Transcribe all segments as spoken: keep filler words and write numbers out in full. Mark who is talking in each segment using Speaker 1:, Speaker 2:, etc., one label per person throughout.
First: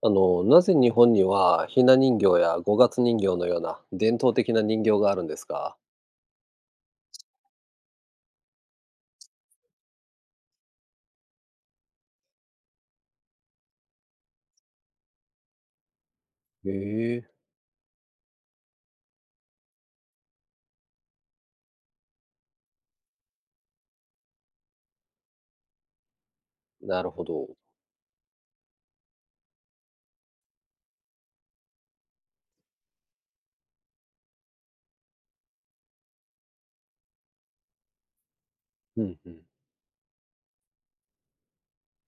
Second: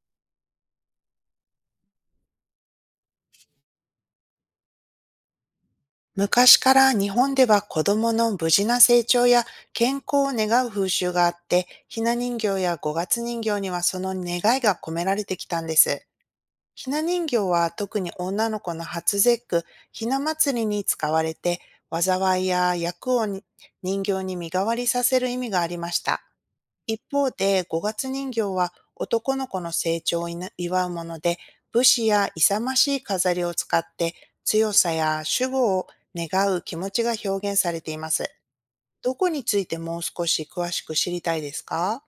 Speaker 1: あの、なぜ日本にはひな人形や五月人形のような伝統的な人形があるんですか？
Speaker 2: 昔から日本では子供の無事な成長や健康を願う風習があって、ひな人形や五月人形にはその願いが込められてきたんです。
Speaker 1: へ
Speaker 2: ひな
Speaker 1: え、
Speaker 2: 人形は特に女の子の初節句、ひな祭りに使われて、災いや厄をに人形に身代わりさせる意味がありました。一
Speaker 1: なるほ
Speaker 2: 方
Speaker 1: ど。
Speaker 2: で、五月人形は男の子の成長をいな祝うもので、武士や勇ましい飾りを使って強さや守護を願う気持ちが表現されています。
Speaker 1: う
Speaker 2: ど
Speaker 1: ん
Speaker 2: こ
Speaker 1: うん。
Speaker 2: についてもう少し詳しく知りたいですか？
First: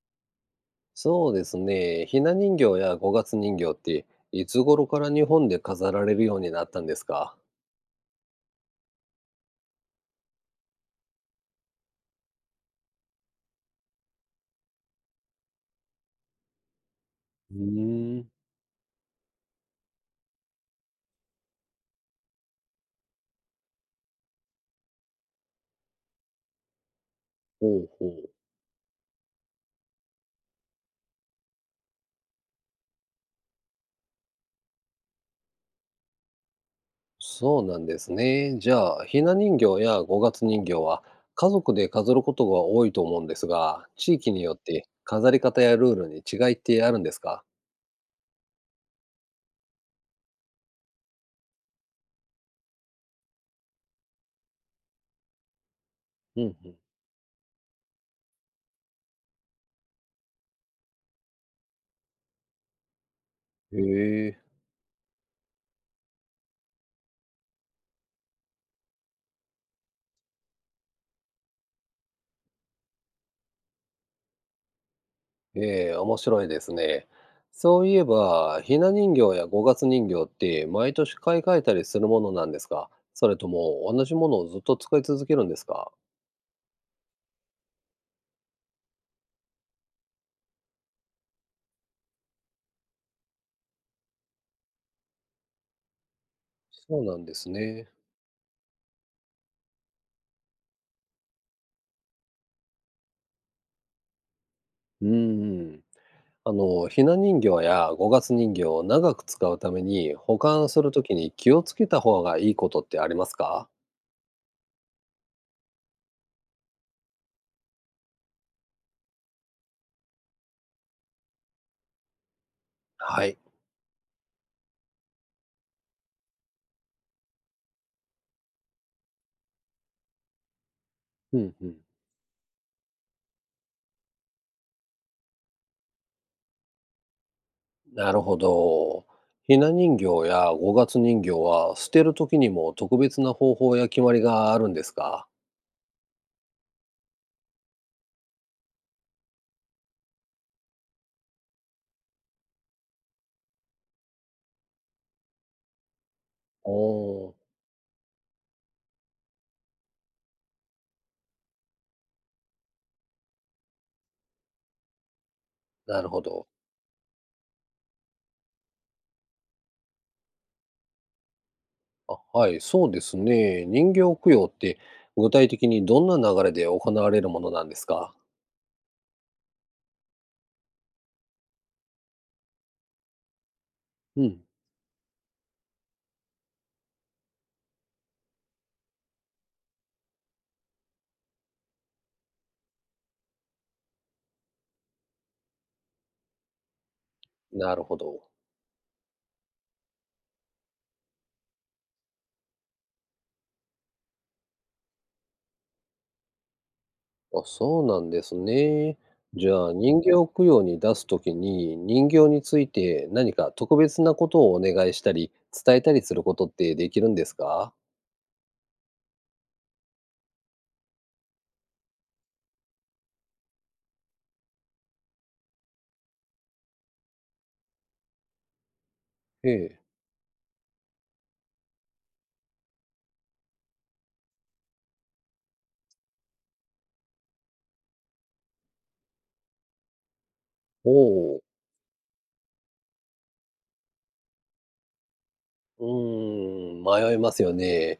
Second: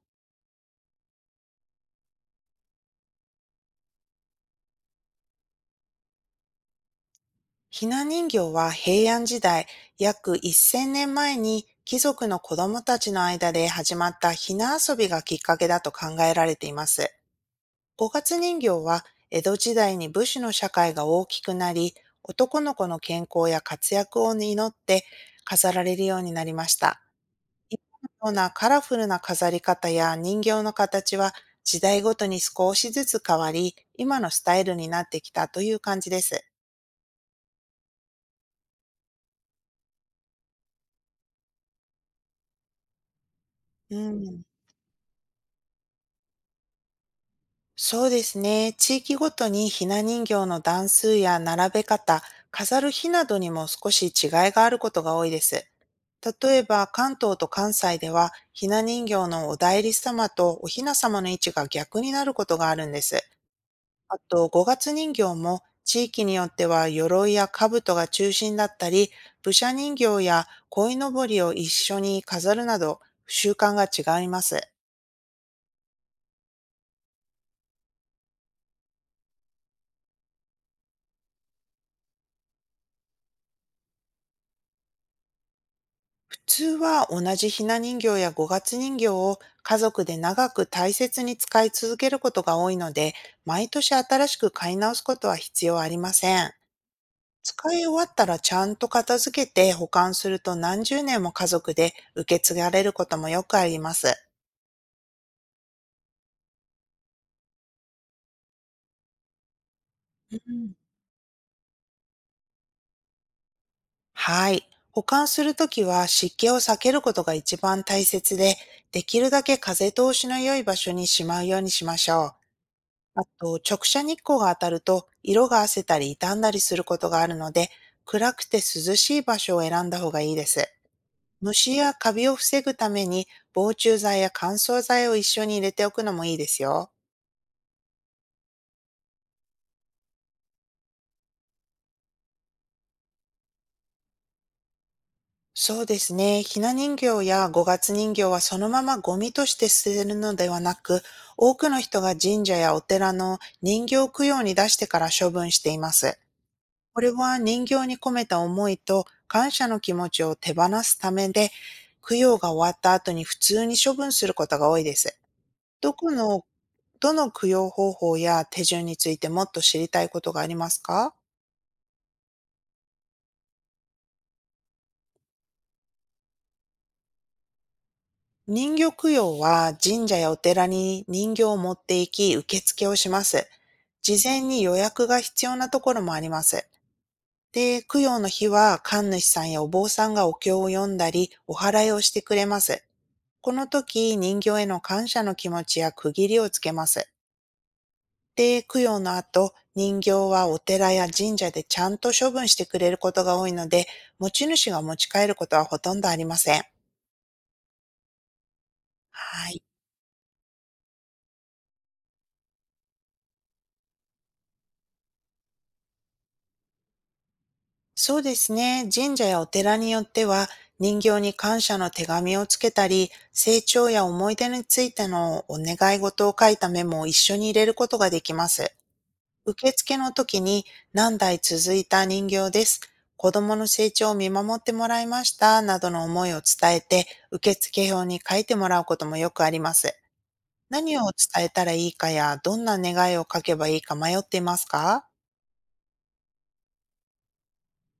Speaker 1: そうですね。ひな人形や五月人形っていつ頃から日本で飾られるようになったんですか？
Speaker 2: ひな人形は平安時代、約せんねんまえに貴族の子供たちの間で始まったひな遊びがきっかけだと考えられています。
Speaker 1: う
Speaker 2: 五
Speaker 1: ーん、
Speaker 2: 月人形は江戸時代に武士の社会が大きくなり、男の子の健康や活躍を祈って飾られるようになりました。
Speaker 1: ほ
Speaker 2: 今
Speaker 1: うほ
Speaker 2: のよ
Speaker 1: う。
Speaker 2: うなカラフルな飾り方や人形の形は時代ごとに少しずつ変わり、今のスタイルになってきたという感じです。
Speaker 1: そうなんですね。じゃあ、ひな人形や五月人形は家族で飾ることが多いと思うんですが、
Speaker 2: う
Speaker 1: 地域
Speaker 2: ん、
Speaker 1: によって飾り方やルールに違いってあるんですか？
Speaker 2: そうですね。地域ごとにひな人形の段数や並べ方、飾る日などにも少し違いがあることが多いです。
Speaker 1: うん
Speaker 2: 例え
Speaker 1: うん。
Speaker 2: ば関東と関西では、ひな人形のお内裏様とお雛様の位置が逆になることがあるんです。
Speaker 1: へ
Speaker 2: あ
Speaker 1: え。
Speaker 2: と、五月人形も地域によっては鎧や兜が中心だったり、武者人形や鯉のぼりを一緒に飾るなど、習慣が違います。
Speaker 1: ええ、面白いですね。そういえば、ひな人形や五月人形って毎年買い替えたりするものなんですか？それとも同じものをずっと使い続けるんですか？
Speaker 2: 普通は同じひな人形や五月人形を家族で長く大切に使い続けることが多いので、毎年新しく買い直すことは必要ありません。
Speaker 1: そうなんです
Speaker 2: 使い終
Speaker 1: ね。
Speaker 2: わったらちゃんと片付けて保管すると何十年も家族で受け継がれることもよくあります。
Speaker 1: うんうん。あの、ひな人形や五月人形を長く使うために保
Speaker 2: う
Speaker 1: 管
Speaker 2: ん、
Speaker 1: するときに気をつけた方がいいことってありますか？
Speaker 2: はい。保管するときは湿気を避けることが一番大切で、できるだけ風通しの良い場所にしまうようにしましょう。あ
Speaker 1: はい。
Speaker 2: と、直射日光が当たると色が褪せたり傷んだりすることがあるので、暗くて涼しい場所を選んだ方がいいです。
Speaker 1: うんう
Speaker 2: 虫
Speaker 1: ん。
Speaker 2: やカビを防ぐために防虫剤や乾燥剤を一緒に入れておくのもいいですよ。
Speaker 1: なるほど。ひな人形や五月人形は捨てるときにも特別な方法や決まりがあるんですか？
Speaker 2: そうですね。ひな人形や五月人形はそのままゴミとして捨てるのではなく、多くの人が神社やお寺の人形供養に出してから処分しています。
Speaker 1: お
Speaker 2: これ
Speaker 1: お、
Speaker 2: は人形に込めた思いと感謝の気持ちを手放すためで、供養が終わった後に普通に処分することが多いです。ど
Speaker 1: な
Speaker 2: こ
Speaker 1: るほ
Speaker 2: の、
Speaker 1: ど。
Speaker 2: どの供養方法や手順についてもっと知りたいことがありますか？
Speaker 1: あ、はい、そうですね。人形供養って具体的にどんな流れで行われるものなんですか？
Speaker 2: 人形供養は神社やお寺に人形を持って行き、受付をします。事
Speaker 1: う
Speaker 2: 前
Speaker 1: ん、
Speaker 2: に予約が必要なところもあります。で、供養の日は神主さんやお坊さんがお経を読んだり、お祓いをしてくれます。この時、人形への感謝の気持ちや区切りをつけます。
Speaker 1: なるほど。
Speaker 2: で、供養の後、人形はお寺や神社でちゃんと処分してくれることが多いので、持ち主が持ち帰ることはほとんどありません。
Speaker 1: あ、そうなんですね。
Speaker 2: は
Speaker 1: じ
Speaker 2: い。
Speaker 1: ゃあ、人形供養に出すときに人形について何か特別なことをお願いしたり、伝えたりすることってできるんですか？
Speaker 2: そうですね。神社やお寺によっては、人形に感謝の手紙をつけたり、成長や思い出についてのお願い事を書いたメモを一緒に入れることができます。
Speaker 1: え
Speaker 2: 受
Speaker 1: え。
Speaker 2: 付の時に、何代続いた人形です。子供の成長を見守ってもらいました。などの思いを伝えて、受付表に書いてもらうこともよくあります。
Speaker 1: お
Speaker 2: 何を
Speaker 1: お。
Speaker 2: 伝えたらいいかや、どんな願いを書けばいいか迷っていますか？
Speaker 1: うーん、迷いますよね。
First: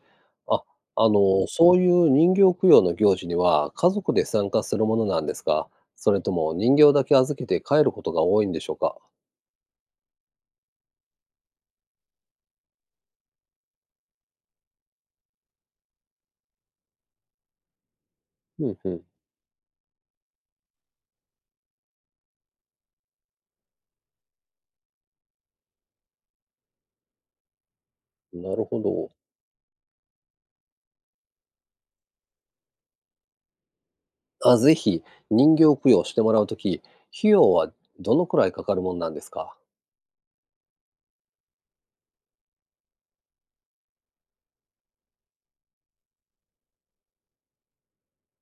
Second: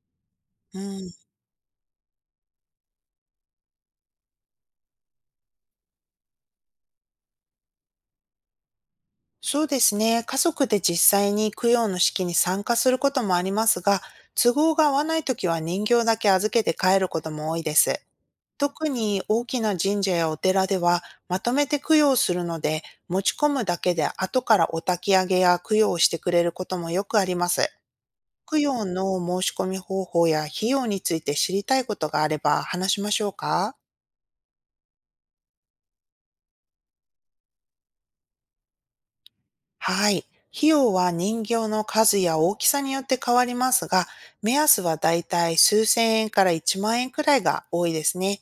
Speaker 1: あ、
Speaker 2: う
Speaker 1: あ
Speaker 2: ん。
Speaker 1: の、そういう人形供養の行事には、家族で参加するものなんですか？それとも人形だけ預けて帰ることが多いんでしょうか？
Speaker 2: そうですね。家族で実際に供養の式に参加することもありますが、都合が合わないときは人形だけ預けて帰ることも多いです。
Speaker 1: うん
Speaker 2: 特
Speaker 1: う
Speaker 2: に大きな神社やお寺ではまとめて供養するので、持ち込むだけで後からお焚き上げや供養をしてくれることもよくあります。
Speaker 1: ん、な
Speaker 2: 供
Speaker 1: るほ
Speaker 2: 養
Speaker 1: ど。
Speaker 2: の申し込み方法や費用について知りたいことがあれば話しましょうか？
Speaker 1: あ、ぜひ。人形供養してもらうとき、費用はどのくらいかかるもんなんですか？
Speaker 2: はい。費用は人形の数や大きさによって変わりますが、目安はだいたい数千円からいちまん円くらいが多いですね。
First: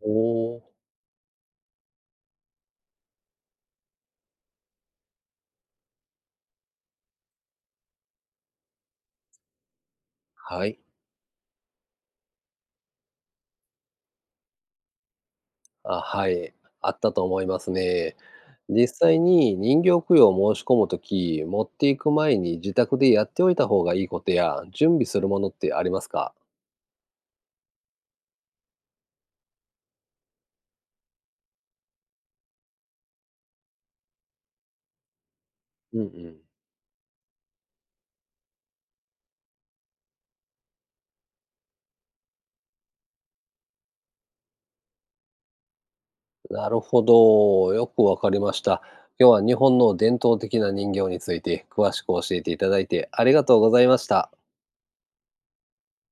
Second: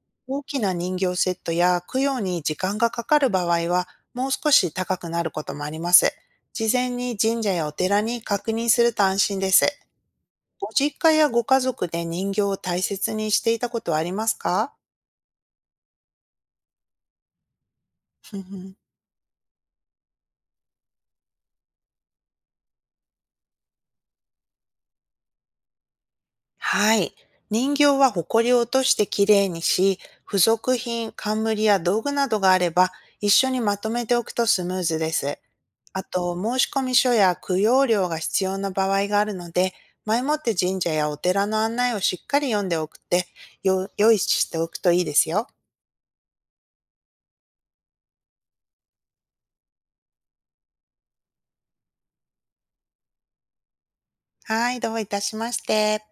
Speaker 1: お
Speaker 2: 大き
Speaker 1: おー、
Speaker 2: な人形セットや供養に時間がかかる場合は、もう少し高くなることもあります。事前に神社やお寺に確認すると安心です。
Speaker 1: は
Speaker 2: ご
Speaker 1: い。
Speaker 2: 実家やご家族で人形を大切にしていたことはありますか？
Speaker 1: あ、はい、あったと思いますね。
Speaker 2: ふふ
Speaker 1: 実際に人形供養を申し込むとき、持っていく前に自宅でやっておいた方がいいことや、準備するものってありますか？
Speaker 2: はい。人形は埃を落としてきれいにし、付属品、冠や道具などがあれば、一緒にまとめておくとスムーズです。
Speaker 1: うん
Speaker 2: あ
Speaker 1: う
Speaker 2: と、
Speaker 1: ん。
Speaker 2: 申し込み書や供養料が必要な場合があるので、前もって神社やお寺の案内をしっかり読んでおくって、よ、用意しておくといいですよ。
Speaker 1: なるほど。よくわかりました。今日は日本の伝統的な人形について詳しく教えていただいてありがとうございました。
Speaker 2: はい、どういたしまして。